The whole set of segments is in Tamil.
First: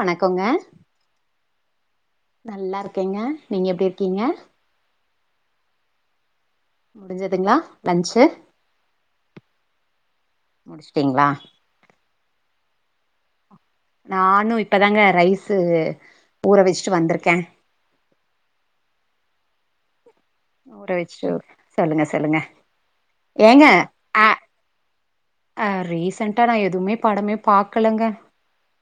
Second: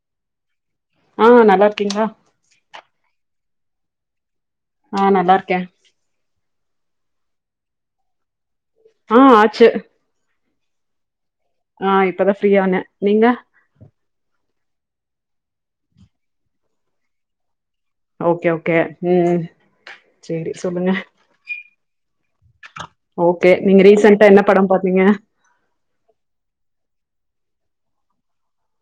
வணக்கோங்க ஆ நல்லா இருக்கீங்களா நல்லா இருக்கேங்க நீங்க எப்டி இருக்கீங்க ஆ நல்லா இருக்கே முடிஞ்சுதுங்களா லன்ச்சு ஆ ஆச்சு முடிச்சுட்டீங்ளா ஆ இப்பதா ஃப்ரீயானே நீங்க நானு இப்பதாங்க ரைஸு ஊற வச்சுட்டு வந்திருக்கே ஓகே ஓகே ம் சேரி ஊற சொல்லுங்க வச்ட்டு சொல்லுங்க சொல்லுங்க ஓகே நீங்க ரீசன்டா என்ன படம் பாத்தீங்க அஹ் ரீசன்டா நான் எதுமே படமே பாக்கலங்க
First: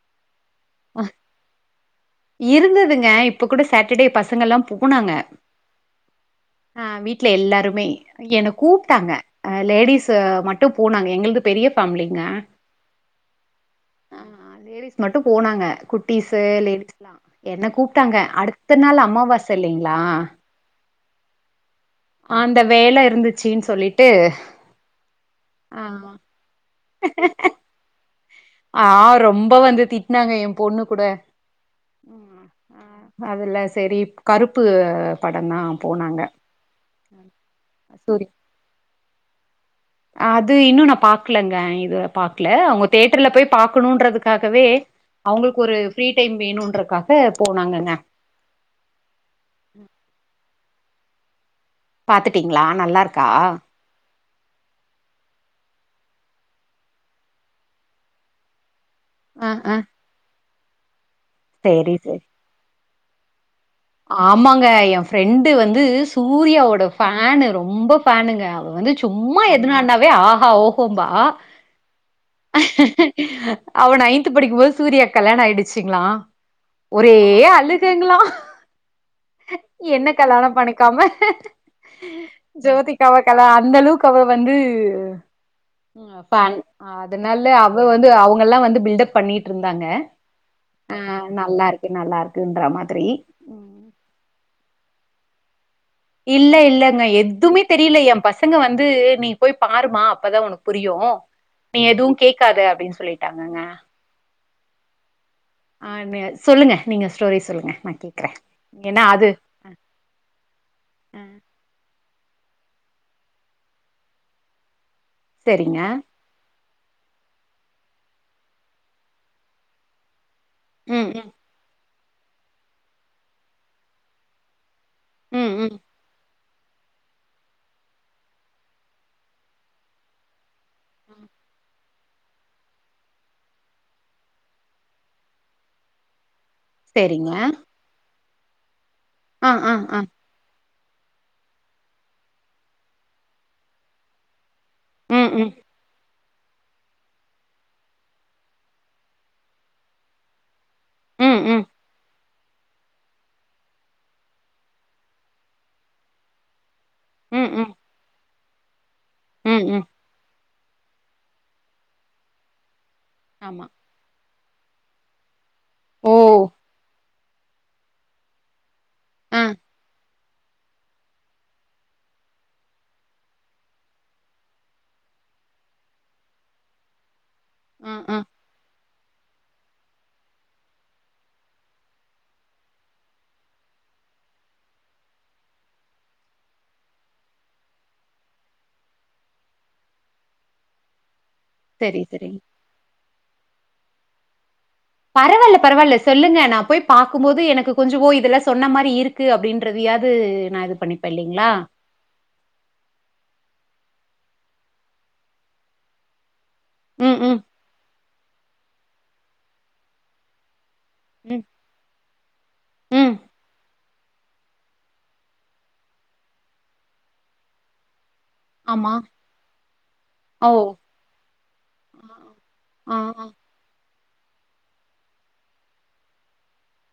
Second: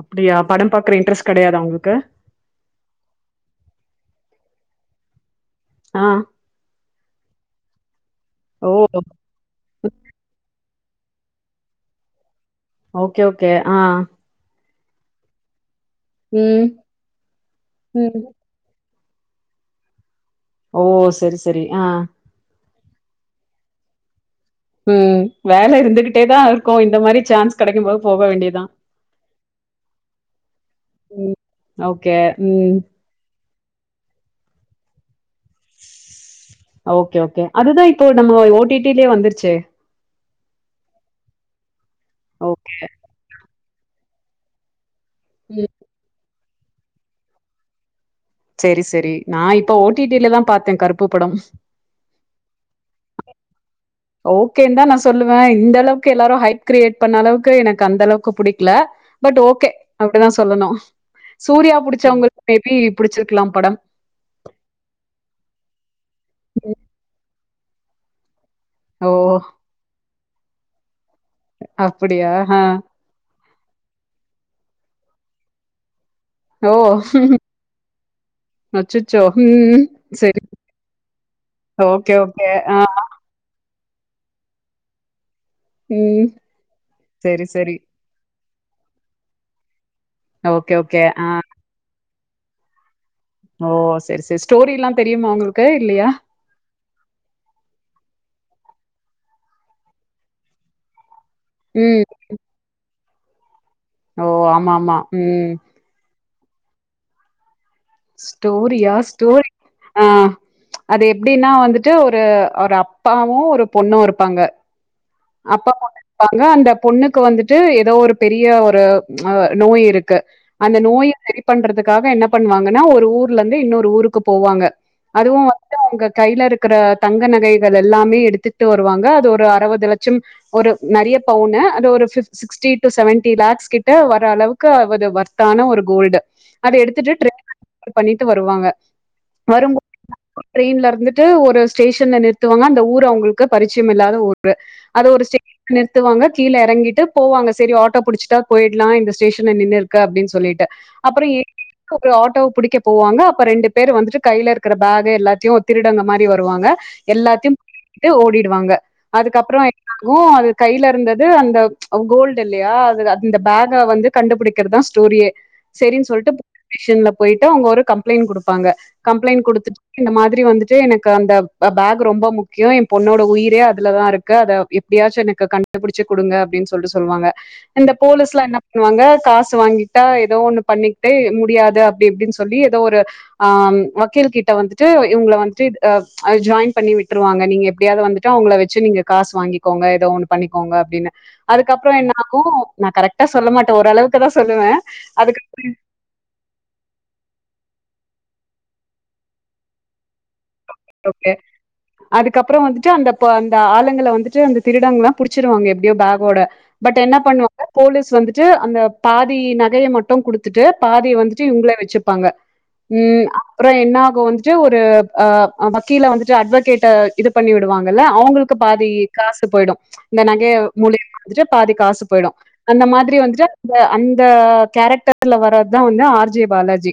அப்டியா படம் பாக்குற இன்ரஸ்ட் கெடையாதா உங்களுக் கு இருந்ததுங்க இப்ப கூட சாட்டர்டே பசங்கலாம் போனாங்க ஆ ஆஹ் வீட் ல எல்லாருமே என்ன ஓ கூப்ட்டாங்க அஹ் லேடிஸு மட் டு போனாங்க எங்களுது பெரிய ஃபேமிலிங்க ஓகே ஓகே ஆஹ் மட்டும் போனாங்க குட்டீஸு லேடி என்ன கூப்ட்டாங்க ம் அடுத்த நாள் அம்மாவாச இல்லைங்களா ஓ சரி சரி ஆஹ் அந்த வேல இருந்துச்சுன்னு சொல்லிட்டு உம் வேல ஆ இருந்துகிட்டே தான் இருக்கு இந்த மாரி சான்ஸ் கெடைக்கும்போது போக வேண்டி ஆஹ் ரொம்ப வந்து திட்னாங்க என் பொண்ணு கூட ம் ஓகே ம் அதுல சரி கருப்பு படந்தா போனாங்க ஓகே ஓகே அதுதான் இப்போ சூரி நம்ம ஓட்டி டிலயே வந்துருச்சே அது இன்னும் நான் பாக்கலங்க இது பாக்ல ஓகே அவுங்க தேட்டர்ல போய் பாக்கணும்ன்றதுக்காகவே ம் அவுங்களுக்கு ஒரு ஃப்ரீ டைம் வேணும்ன்றக்காக போனாங்கங்க சரி சரி நான் இப்ப ஓ டி டில தான் பாத்தேன் கருப் பு படம் பாத்துட்டீங்ளா நல்லாருக்கா ஓகே தான் நான் சொல்லுவேன் இந்த அளவுக்கு எல்லாரும் ஹைட் கிரியேட் பண்ண அளவுக்கு எனக்கு அந்த அளவுக்கு புடிக்கல பட் ஆ ஓகே ஆ அப்டிதான் சொல்லணும் சூர்யா சேரி சேரி புடிச்சவங்களுக்கு மேபி புடிச்சிருக்கலாம் படம் ஆமாங்க என் ஃப்ரெண்டு வந்து ம். சூர்யாவோட ஃபேனு ரொம்ப ஃபேனுங்க வந்து ஓ சும்மா எதுனானாவே ஆ ஓஹம்பா ஆ அப்டியா ஆ அவ நையன்த் படிக்கும்போது சூர்யா கல்யாணம் ஆயிடுச்சுங்களா ஓ ஒரே அழுகிகுங்களா அச்சச்சோ ம் என்ன செரி கல்யாணம் பண்ணிக்காம ஓகே ஓகே ஆ ஜோதிகாவ கல்யாண அந்த அளவுக்கு அவ வந்து ம் ஃபேன் செரி அதனால செரி அவ வந்து அவ எல்லா வந்து பில்டப் பண்ணிட்டு இருந்தாங்க ஓகே ஓகே ஆஹ இன்ற மாரி ஓ செரி செரி ஸ்டோரில்லா தெரியுமா உங்களுக் இல்ல இல்லங்க எதுவுமே தெரியல ஏன் பசங்க வந்து வந்து நீ போய் பாருமா அப்பதா உனக்கு புரியு நீ ம் எதுவும் கேட்காத அப்டின்னு சொல்லிட்டு டாங்குங்கா ஓ ஆமா ஆமா உம் ஆனு சொல்லுங்க நீங்கள் ஸ்டோரி சொல்லுங்க நா கேக்குறே ஸ்டோரியா ஏன்னா அது ஸ்டோரி ஆஹ் அது ஆ, எப்டின்னா வந்துட்டு ஒரு ஒரு ஒரு அப்பாவு ஒரு பொண்ணு இருப்பாங்க அப்பா சரிங்க பெண்ணு இருப்பாங்க அந்த பொண்ணுக்கு வந்துட்டு ஏதோ ஒரு பெரிய ஒரு அஹ் நோய் இருக்கு அந்த நோய ம் ம் செரி பண்றதுக்கு க்காக என்ன பண்ணுவாங்க ன்னா ஒரு ஊர்ல இருந்து இன்னொரு ஊருக்கு போவாங்க அதுவு ம் வந்து ம் அங்க கைய்ல இருக்கு இருக்கிற தங்க நகைகள் எல்லாமே எடுத்துட்டு வருவாங்க அது ஒரு அறுபது லட்சம் ஒரு நெறைய ம். பவுனு அது ஒரு சிக்ஸ்டி டு செவன்டி லேக்ஸ் கிட்ட வர அளவுக்கு அவது வர்தான ஒரு கோல்டு அத எடுத்துட்டு செரிங்க பண்ணிட்டு வருவாங்க ஆ ஆ ஆ ட்ரெயின்லருந்துட்டு ஒரு ஸ்டேஷன்ல நிறுத்துவாங்க அந்த ஊர் அவங்ளுக்கு பரிச்சய இல்லாத ஊர் க்கு அது ஒரு ம் ஸ்டே ம் [unintelligible] நிறுத்துவாங்க கீழே எறங்கிட்டு போவாங்க செரி ஆட்டோ புடிச்சட்டா போயிட்லா இந்த ஸ்டேஷன் நின்னுருக்கு அப்டின்னு சொல்லிட்டு அப்றம் எ ம் ம் [inaudible] ஒரு ஆட்டோ புடிக்க போவாங்க அப்ப ரெண்டு பேர் வந்துட்டு கைலருக்குற பேகு எல்லாத்தையு ஒரு திருடங்க மாரி வருவாங்க ம் எல்லாத்தையு ம் [unintelligible] ஓடி வாங்க அதுக்கப்புற ம் ம் என்னாகு அது கைலருந்தது அந்த கோல்டு இல்லையா அது இந்த ஆமா பேஹ வந்து கண்டுபிடிக் தா ஸ்டோரியே சரின் ஓ சொல்லிட்டு [unintelligible] ஷன்ல போயிட்டு அவங்க ஒரு கம்ப்ளைண்ட் குடுப்பாங்க ஆ கம்ப்ளைண்ட் குடுத்துட்டு இந்த மாரி மாதிரி வந்துட்டு எனக்கு அந்த பேஹூ ரொம்ப முக்கியம் என் பொண்ணோட உயிரே அதுலதா இருக்கு அத எப்டியாச்சு எனக்கு கண்டுபிடிச்சு குடுங்க அப்டின் சொல்ட்டு சொல்வாங்க ஆ இந்த ஆ போலீஸ்லா என்ன வாங்க காசு வாங்கிட்டா எதோ ஒண்ணு பண்ணிக்கிட்டே முடியாது அப்டி இப்டின் சொல்லி எதோ ஒரு ஆ வக்கீல் கிட்ட வந்துட்டு இவங்கள வந்துட்டு ஆ ஜாயின் பண்ணி விட்ருவாங்க நீங்க எப்டியாவது வந்துட்ட அவங்கள வச்சு நீங்க காசு வாங்கிக்கோங்க எதோ ஒண்ணு பண்ணிக்கோங்க அப்டின்னு அதுக்கப்ற சரி என்ன சரி ஆகு நா கரெக்ட் டா சொல்ல மாட்ட ஒரளவுக்கு தா சொல்லுவே அதுக்கு பரவால்ல பரவால்ல சொல்லுங்க நா போய் பாக்கும்போது எனக்கு கொஞ்சமோ இதெலா சொன்ன மாரி இருக்கு அப்டின்றதயாவது அதுக்கப்ற வந்துட்டு அந்த அந்த ஆள வந்துட்டு அந்த திருடங்கலா புடிச்சிடுவாங்க எப்டியோ பேஹோட பட் என்ன ம் ம் பண்ணுவாங்க போலீஸ் வந்துட்டு அந்த பாதி நகைய மட்டூ குடுத்துட்டு பாதிய ம் வந்துட்டு இவங்கள வச்சு ப்பாங்க ம் அப்ற என்ன போ வந்துட்டு ஒரு ஆ வக்கீல வந்துட்டு அட்வகேட்ட இது பண்ணி விடுவாங்கல அவங்ளுக்கு பாதி ஆமா காசு போயிடு இந்த நகை ஓ மூலிய வந்துட்டு பாதி காசு போயிடு அந்த ஆ மாதிரி ஆ வந்துட்டு அ அந்த இந்த கேரக்டர்ல வர்றதுதான் வந்து ஆர்ஜே பாலாஜி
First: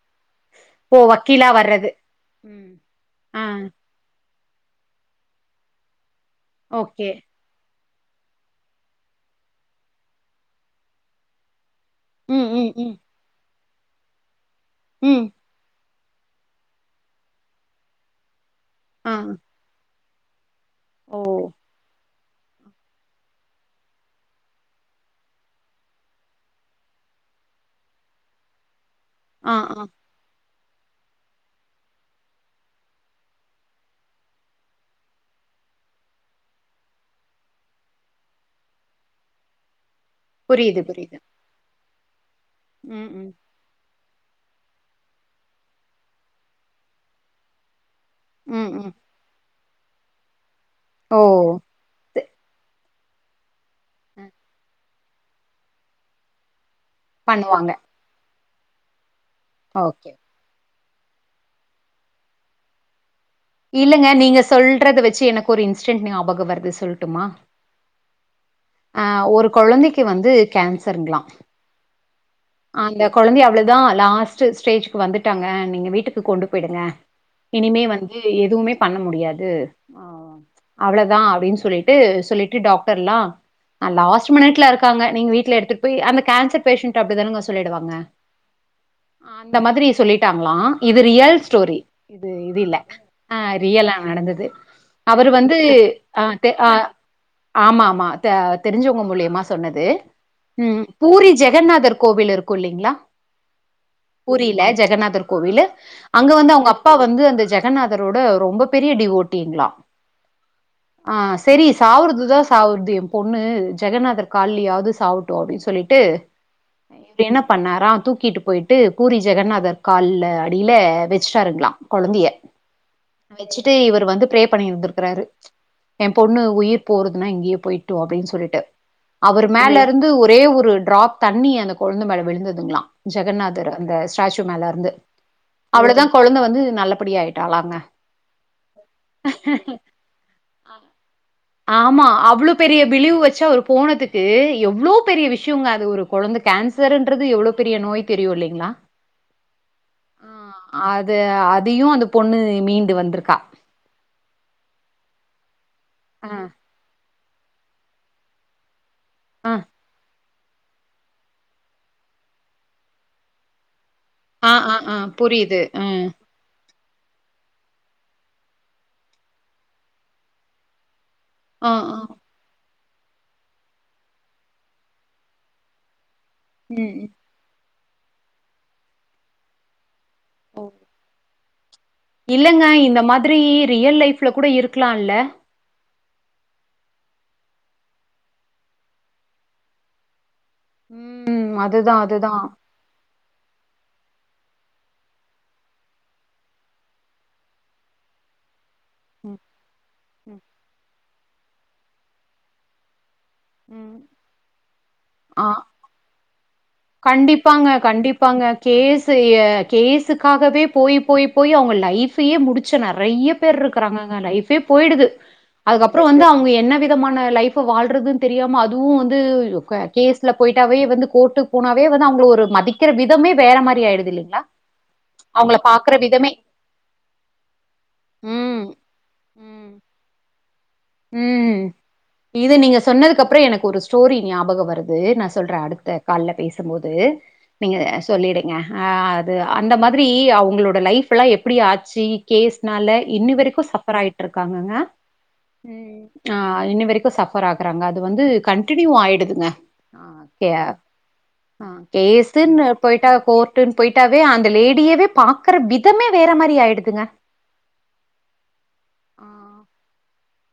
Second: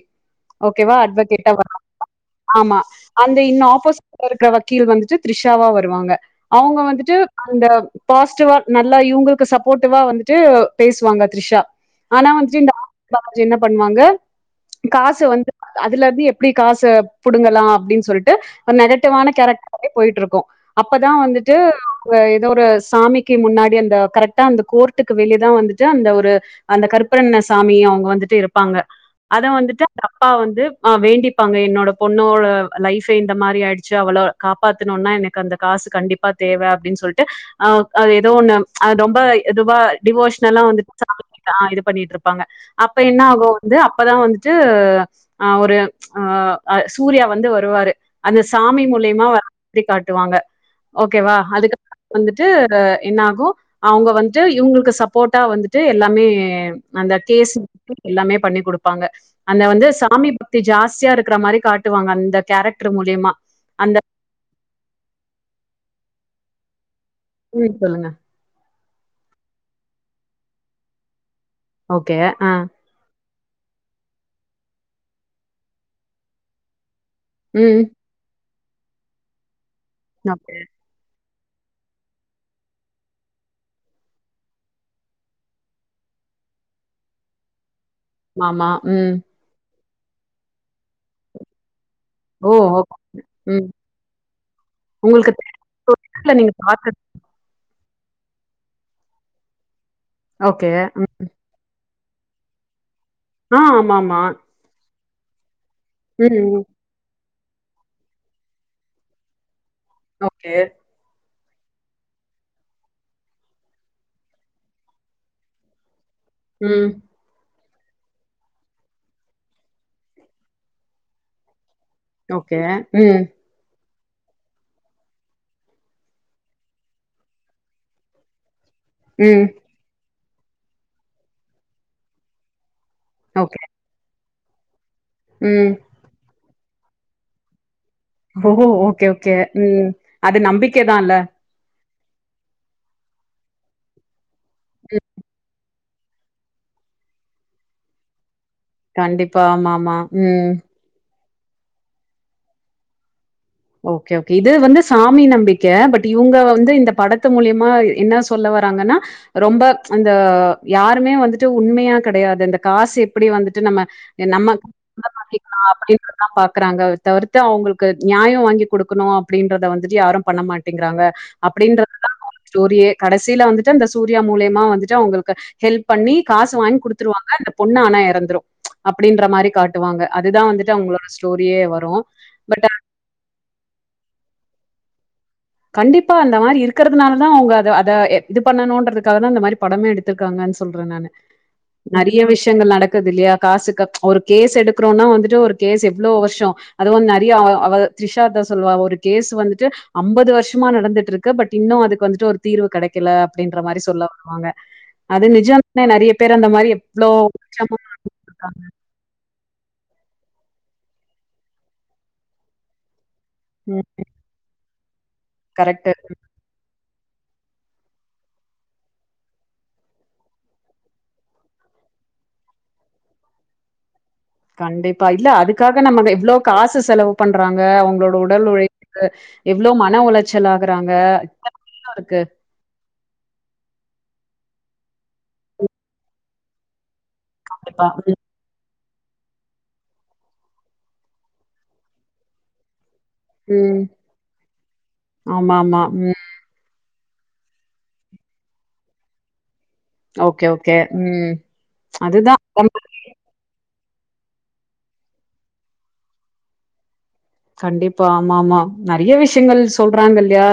ஓகேவா ஓ வக்கீலா அட்வகேட் ஆ வர வர்றது [unintelligible] ம் ஆமா ஆ இன்ன ஆப்போ இருக்கிற வக்கீல் வந்துட்டு த்ரிஷாவா வருவாங்க அவங்க ஓகே வந்துட்டு அந்த பாசிட்டிவா நல்லா இவங்களுக்கு சப்போர்ட்டிவா வந்துட்டு பேசுவாங்க த்ரிஷா ஆனா ம் ம் வந்துட்டு ஆர் ம் ஜெ பாலாஜி என்ன பண்ணுவாங்க காச ம் வந்து அதுல இருந்து எப்படி காச புடுங்கலாம் அப்படின்னு சொல்லிட்டு டு ஒரு ஆ நெகட்டிவான கேரக்டர் போயிட்டு இருக்கோம் அப்பதான் ஓ வந்துட்டு அவங்க ஏதோ ஒரு சாமிக்கு முன்னாடி அந்த கரெக்டா அந்த கோர்ட்டுக்கு வெளியேதான் வந்துட்டு அந்த ஒரு அந்த கருப்பரன்ன சாமிிய அவங்க வந்துட்டு இருப்பாங்க அத ஆ ஆ வந்துட்டு அந்த அப்பா வந்து ஆ் வேண்டிப்பாங்க என்னோட பொண்ணோட லைஃப் இந்த மாரி ஆயிடுச்சு அவள காப்பாத்தனும்னா எனக்கு அந்த காசு கண்டிப்பா தேவை அப்படின்னு சொல்ட்டு ஆ அது ஏதோ ஒண்ணு ஆ ரொம்ப இதுவா டிவோஷனலா புரியுது புரியுது வந்துட்டு [unintelligible] பண்ணிட் இருப் ப்பாங்க அப்ப ம் என்ன ம் ஆகும் வந்து அப் அப்பதான் வந்துட்டு ஆ ஒரு ஆ சூர்யா வந்து வருவாரு அந்த ம் சாமி ம் மூலியமா வ எப்படி காட்டுவாங்க ஓ ஓகேவா அதுக்கப்புறம் து வந்துட்டு என்ன ஆகும் அவங்க வந்துட்டு இவங்களுக்கு சப் போட்டா வந்துட்டு எல்லாமே அந்த கேசு பண்ணுவாங்க எல்லாமே பண்ணி கொடுப்பாங்க அந்த வந்து ஓகே சாமி பக்தி ஜாஸ் தியா இருக்கர மாரி காட்டுவாங்க அந்த கேரக்டர் மூலியமா அந்த இல்லங்க நீங்க சொல்றது வச்சு எனக்கு ஒரு இன்ஸ்டென்ட் ஞாபகம் வருது சொல்ட்டு ம் சொல்லுங்க அஹ் ஒரு கொழந்தைக்கு வந்து கேன்சருங்களா ஓகே ஆஹ் அந்த கொழந்தைய அவ்வளதான் லாஸ்ட் ஸ்டேஜ்க்கு வந்துட்டாங்க நீங்க வீட்டுக்கு கொண்டு போயிடுங்க ம். இனிமே வந்து எதுவுமே பண்ண முடியாது ஹ ஓகே. அவ்ளதா அப்படின்னு சொல்லிட்டு சொல்லிட்டு டாக்டர்லா லாஸ்ட் மினிட்ல இருக்காங்க நீங்க வீட்ல எடுத்துட்டு போய் அந்த கேன்சர் பேஷண்ட் அப்டித்தானங்க சொல்லிடுவாங்க ஆமா உம் அந்த மாதிரி சொல்லிட்டாங்களா இது ரியல் ஸ்டோரி இது ஓ! இது இல்ல ஓகே. ஆஹ் ம். ரியலா நடந்தது அவரு உங்களுக்கு வந்து தெரியாத இல்ல ஆஹ் நீங்க அஹ் பாத்தது. ஆமா ஆமா த தெரிஞ்சவங்க மூலயமா சொன்னது ஓகே. உம் ம். பூரி ஜெகநாதர் கோவில் இருக்கு இல்லைங்களா ஆ ஆமாமா. பூரியில ஜெகநாதர் கோவிலு அங்க ம். வந்து அவங்க அப்பா வந்து அந்த ஜெகநாதரோட ரொம்ப பெரிய டிவோட்டிங்ளா ஓகே ஆஹ சரி சாகுறதுதா சாகுது பொண்ணு ஜெகநாதர் கால்லயாவது சாகட்டு அப்படின்னு சொல்லிட்டு உம் இவரு என்ன பண்ணாரா தூக்கிட்டு போயிட்டு பூரி ஜெகநாதர் கால்ல அடியில வச்சுட்டாருங்களா ஓகே ம். வச்சிட்டு இவரு வந்து பிரே பண்ணிருந்திருக்கிறாரு எம் பொண்ணு உயிர் போறதுனா இங்கயே போயிர்ட்டோ அப்படின்னு சொல்லிட்டு அவர் ம். மேல இருந்து ஒரு ஒரே ஒரு டிராப் தண்ணி அந்த கொழந்தை மேல விழுந்ததுங்களா ஓகே. ஜெகநாதர் அந்த ஸ்டேச்சு மேல இருந்து ம். அவளதா கொழந்தை வந்து நல்லபடியா ஆயிட்டாளாங்க ஓஹ் ஓகே ஓகே உம் அது நம்பிக்கைதா இல்ல ஆமா அவ்வளோ பெரிய பிலிவு வச்சு அவரு போனதுக்கு எவ்வளோ பெரிய விஷயங்க ஒரு குழந்த கேன்சருன்றது எவ்வளோ பெரிய நோய் தெரியு இல்லை கண்டிப்பா ஆமாமா உம் அதையும் அந்த பொண்ணு மீன் வந்திருக்கா ஓகே ஓகே இது வந்து சாமி நம்பி கே பட் ஆ இவங்க வந்து இந்த படத்தை மூலியமா என்ன சொல்ல வராங்கன்னா ஆ ரொம்ப அந்த யாருமே வந்துட்டு உண்மையா கிடையாது இந்த காசு எப்படி வந்துட்டு நம்ம நம்ம ஆ ஆ ஆ புரியுது மாத்திக்கலாம் ஆ அப்படின்றதான் பாக்குறாங்க தவிர்த்து அவங்களுக்கு நியாயம் வாங்கி கொடுக்கணும் அப்படின்றத வந்துட்டு யாரும் பண்ண மாட்டேங்கிறாங்க ஆ அப்படின்றது ஆ தான் ஸ்டோரியே கடைசியில வந்துட்டு அந்த சூர்யா மூலியமா வந்துட்டு அவங்களுக்கு ஹெல்ப் பண்ணி காசு வாங்கி ம் ம் கொடுத்துருவாங்க பொண்ணு ஆனா இறந்துரும் அப்படின்ற மாதிரி காட்டுவாங்க அதுதான் வந்துட்டு அவங்களோட ஸ்டோரியே வரும். இல்லேங்க பட் இந்த மாதிரி ரியல் லைஃப்ல கூட இருக்குலால்ல கண்டிப்பாக அந்த மாரி இருக்கறதுனால தா அவங்க அத அத இது பண்ணணுன்றதுக்காக தா இந்த மாரி படமே எடுத்துருக்காங்கன் ஸ் சொல்றேன் நானு ம் அதுதா நறைய அதுதா. விஷயங்கள் நடக்குது இல்லையா காசு க ஒரு கேஸ் எடுக்குறோன்னா வந்துட்டு ஒரு கேஸ் எவ்ளோ வருஷோ அத வந்து நறையா [unintelligible] திரிஷா அதா சொல்லுவா ஒ ரு கேஸ் ம் வந்துட்டு அம்பது ம் வ ந்துட்ருக்கு பட் இன்னூ அதுக்கு வந்துட்டு ஒரு தீர்வு கடைக்கில ப்டின்ற மாரி ம். சொல்ல வருவாங்க அது ஆ நிஜோ தா நறையா பேர் அந்த மாரி இப் கண்டிப்பாங்க கண்டிப்பாங்க கேசு எ கேஸுக்காகவே போய் போய் போய் அவங்க லைஃப்பையே முடிச்ச நறைய ம். பேர்ருக்குறாங்கங்க லைஃப்பே போயிடுது கரெக்ட்டு. அதுக்கப்புறோ வந்து அவங்க என்னவே த்தமான லைஃப்பு வாழ்றதுன் தெரியாம அதுவு வந்து க கேஸ்ல போயிட்டாவே வந்து கோர்ட்டுக் போனாவே வந்து அவங்கள ஒரு மதிக்கிற விதமே வேற மாரி ஆயிடுது இல்லை கண்டிப்பா இல்ல அதுக்காக நம்ம எவ்ளோ காசு செலவு பண்றாங்க அவங்களோட உடல் ம் உழைப்புக்கு எவ்ளோ மன உளைச் ச்சலா உம் இது நீங்க சொன்னதுக்கு அப்புறம் எனக்கு ஒரு ஸ்டோரி ஞாபகம் வரு நா சொல்றே அடுத்த கால்ல பேசும்போது நீங்க கண்டிப்பா. ம். சொல்லிடுங்க அது அந்த மாதிரி அவங்களோட லைஃப்ல்லாம் எப்டி ஆச்சு கேஸ்னால இன்னி வரைக்கு ம். சஃபர் ஆயிட்டு இருக்காங்கங்க ஆமாமா. உம் ம். ஆஹ் இன்னி சஃபர் ஆகுறாங்க அது வந்து கண்டினியூ ஆயிடுதுங்க ஓகே, ஓகே. ம். ஆஹ் அதுதான் கேசுனு ரொம்ப- போயிட்டா கோர்ட்டு போயிட்டாவே அந்த லேடியவே பாக்குற விதமே வேற மாதிரி ஆயிடுதுங்க கண்டிப்பா ஆமா ஆமா நெறைய ஆ, விஷயங்கள் சொல்றாங்க இல்லயா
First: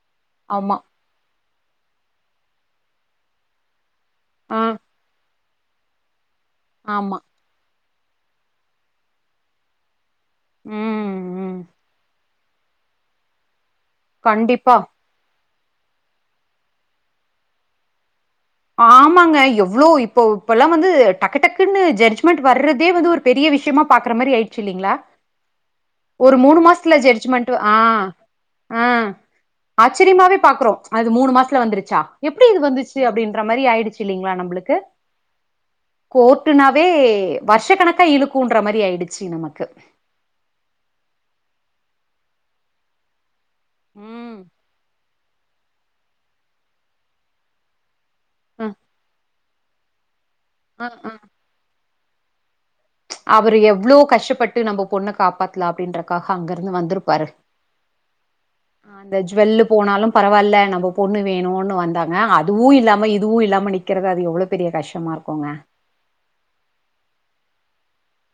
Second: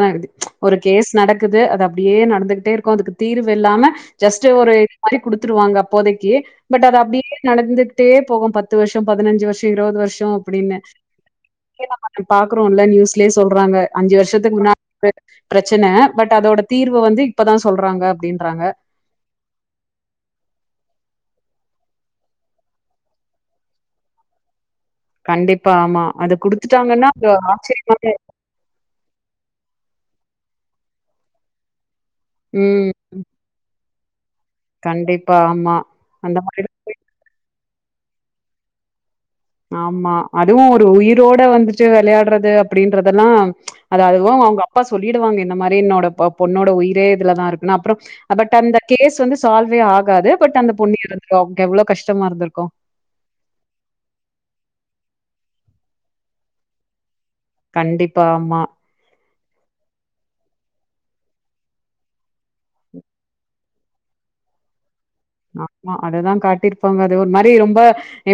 ஒரு ஆமா கேஸ் நடக்குது அது அப்டியே நடந்து இருக்கு அதுக்கு தீர்வு இல்லாம ஜஸ்ட் ஆ, ஒரு இதுமாரி குடுத்து த்துருவாங்க அப்போதைக்கு பட் அது ஆமா அப்டியே டே போகு பத்து வருசோ பதினஞ்சு வருசோ இருபது வருசோ ச்சம் அப்பிடின்னு ம் ம். நம்ம பாக்குறோம்லல்ல நியூஸ்லயே சொல்றாங்க அஞ்சு வருஷத்துக்கு கண்டிப்பா முன்னா பிரச்சன பட் அதோட தீர்வு வந்து இப்பதா சொல்றாங்க அப்டின்னு ஆமாங்க எவ்ளோ இப்போ இப்ப எல்லா வந்து டக்கு டக்குன்னு ஜட்மென்ட் வர்தே வந்து ஒரு பெரிய விஷயமா பாக்குற மாரி ஆயிடுச்சு இல்லிங்களா கண்டிப்பா ஆமா அது ஒரு மூணு மாசத்துல குடுத்துட்டாங்கன்னா அது ஜட்ஜ்மெண்ட் ஆ ஆச்சரியமாவே ஆச்சரியமாவே பாக்குறோ அது மூணு மாசத்துல வந்துருச்சா எப்டி இது ம் வந்துச்சு அப்டின்னு ஆயிடுச்சு இல்லிங்களா நம்ம உங்களுக்கு கண்டிப்பா ஆமா அந்த மாரி கோர்ட்டுனாவே வருஷ கணக்கா இழுக்குன்ற மாரி ஆயிடுச்சு நமக்கு. ஆமா அதுவு ஒரு உயிரோட வந்து வெளையாடுறது அப்டின்றதெல்லா அது அதுவு ம். அவங்க அப்பா சொல்லிடுவாங்க இந்த மாரி என்னோட பொ பொண்ணோட உயிரே இதுலதா இருக்குனு அப்றம் பட் அ, அந்த கேஸ் வந்து சால்வே ஆகாது பட் அந்த அ, பொண்ணு அ. எறந்துருவா அவருக்கு எவ்ள கஷ் டமா இருந்திருக்கு அவரு எவ்ளோ கஷ்டப்பட்டு நம்ம பொண்ண காப்பாத்தலா அப்டின்றக்காக அங்கருந்து வந்துருப்பாரு கண்டிப்பா ஆமா ஜ்வெல்லு போனாலு பரவால்ல நம்ம பொண்ணு வேணுனு வந்தாங்க அதுவு இல்லாம இதுவு இல்லாம நிக்கறது அது எவ்ளோ பெரிய கஷ்டமா இருக்கு ஆமா அதுதா காட்டிருப்பாங்க அது ஒரு மாரி ரொம்ப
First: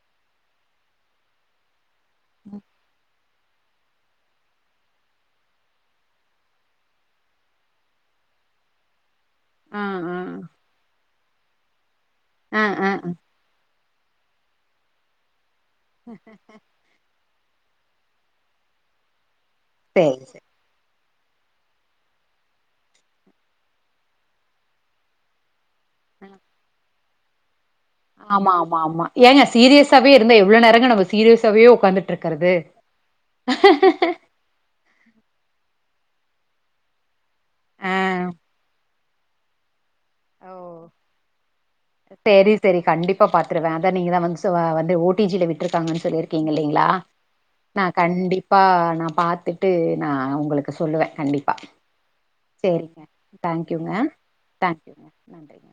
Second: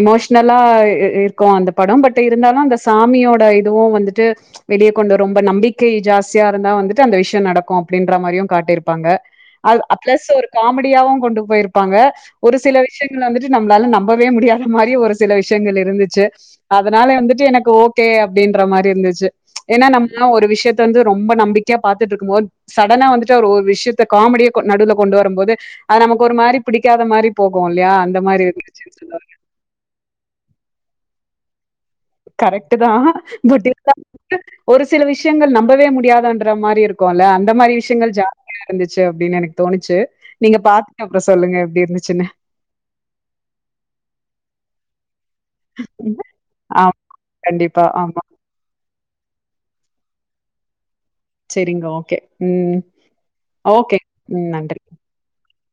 எமோஷனலா இ இருக்கு அந்த படம் பட் இருந்தாலு அந்த சாமியோ ட இதுவு வந்துட்டு வெளிய கொண்டு ரொம்ப நம்பிக்கை ஜாஸ்தியா இருந்தா வந்துட்டு அந்த விஷ்ய நடக்கு அப்டின்ற மாரியு காட்டிருப்பாங்க ஆ அ ஆ பிளஸ் ஒரு காமெடியாவு கொண்டு போயிருப் பாங்க ஒரு ஆ சில ஆ விஷ்யங்கள் வந்துட்டு நம்ளால நம் போவே முடியாத மாரி ஒரு சில விஷ் சிங்கள் இருந்துச்சு அதனாலே வந்துட் எனக்கு ஓகே அப்டின்ற மாரி இருந்துச்சு ஏன்னா சேரி நம்ளா சேரி ஒரு விஷ்யத்த வந்து ரொம்ப நம்பிக்யா பாத்துட்ருக்கும்போது சடனா வந்துட்டு ஒரு ஒரு விஷ்யத்த காமடிய கோ நடுவுல கொண்டு வரம்போது அத நமக் ஒரு மாரி யாத மாரி போ ஆமா ஆமா ஆமா ஏங்க சீரியஸாவே இருந்தா எவ்ளோ நேரங்க நம்ப சீர்யஸாவே ஓ கரெக்ட்டு தா பட்‌ [inaudible] ஒரு சில விஷ்யங்கள் நம்பவே முடி டியாதா ன்ற மாரி இருக்கோல அந் அந்த மாரி ஆ விஷ்யங்கள் ஜாஸ்தியா இருந்துச்சு அப்டின் எனக் தோணிச்சு சரி சரி கண்டிப்பா பாத்துருவேன் அத நீங்க தான் வந்து அ வந்து ஓட்டு பிஜில விட்டுருக்காங்கன்னு சொல்லிருக்கீங்க இல்லிங்களா ஆமா. கண்டிப்பா. நான் ஆமா. கண்டிப்பா நா பாத்துட்டு நான் உங்களுக்கு சொல்லுவேன் சரிங்க ஓகே உம் தேங்க்யூங்க ஓகே உம் நன்றி தேங்க்யூங்க நன்றிங்க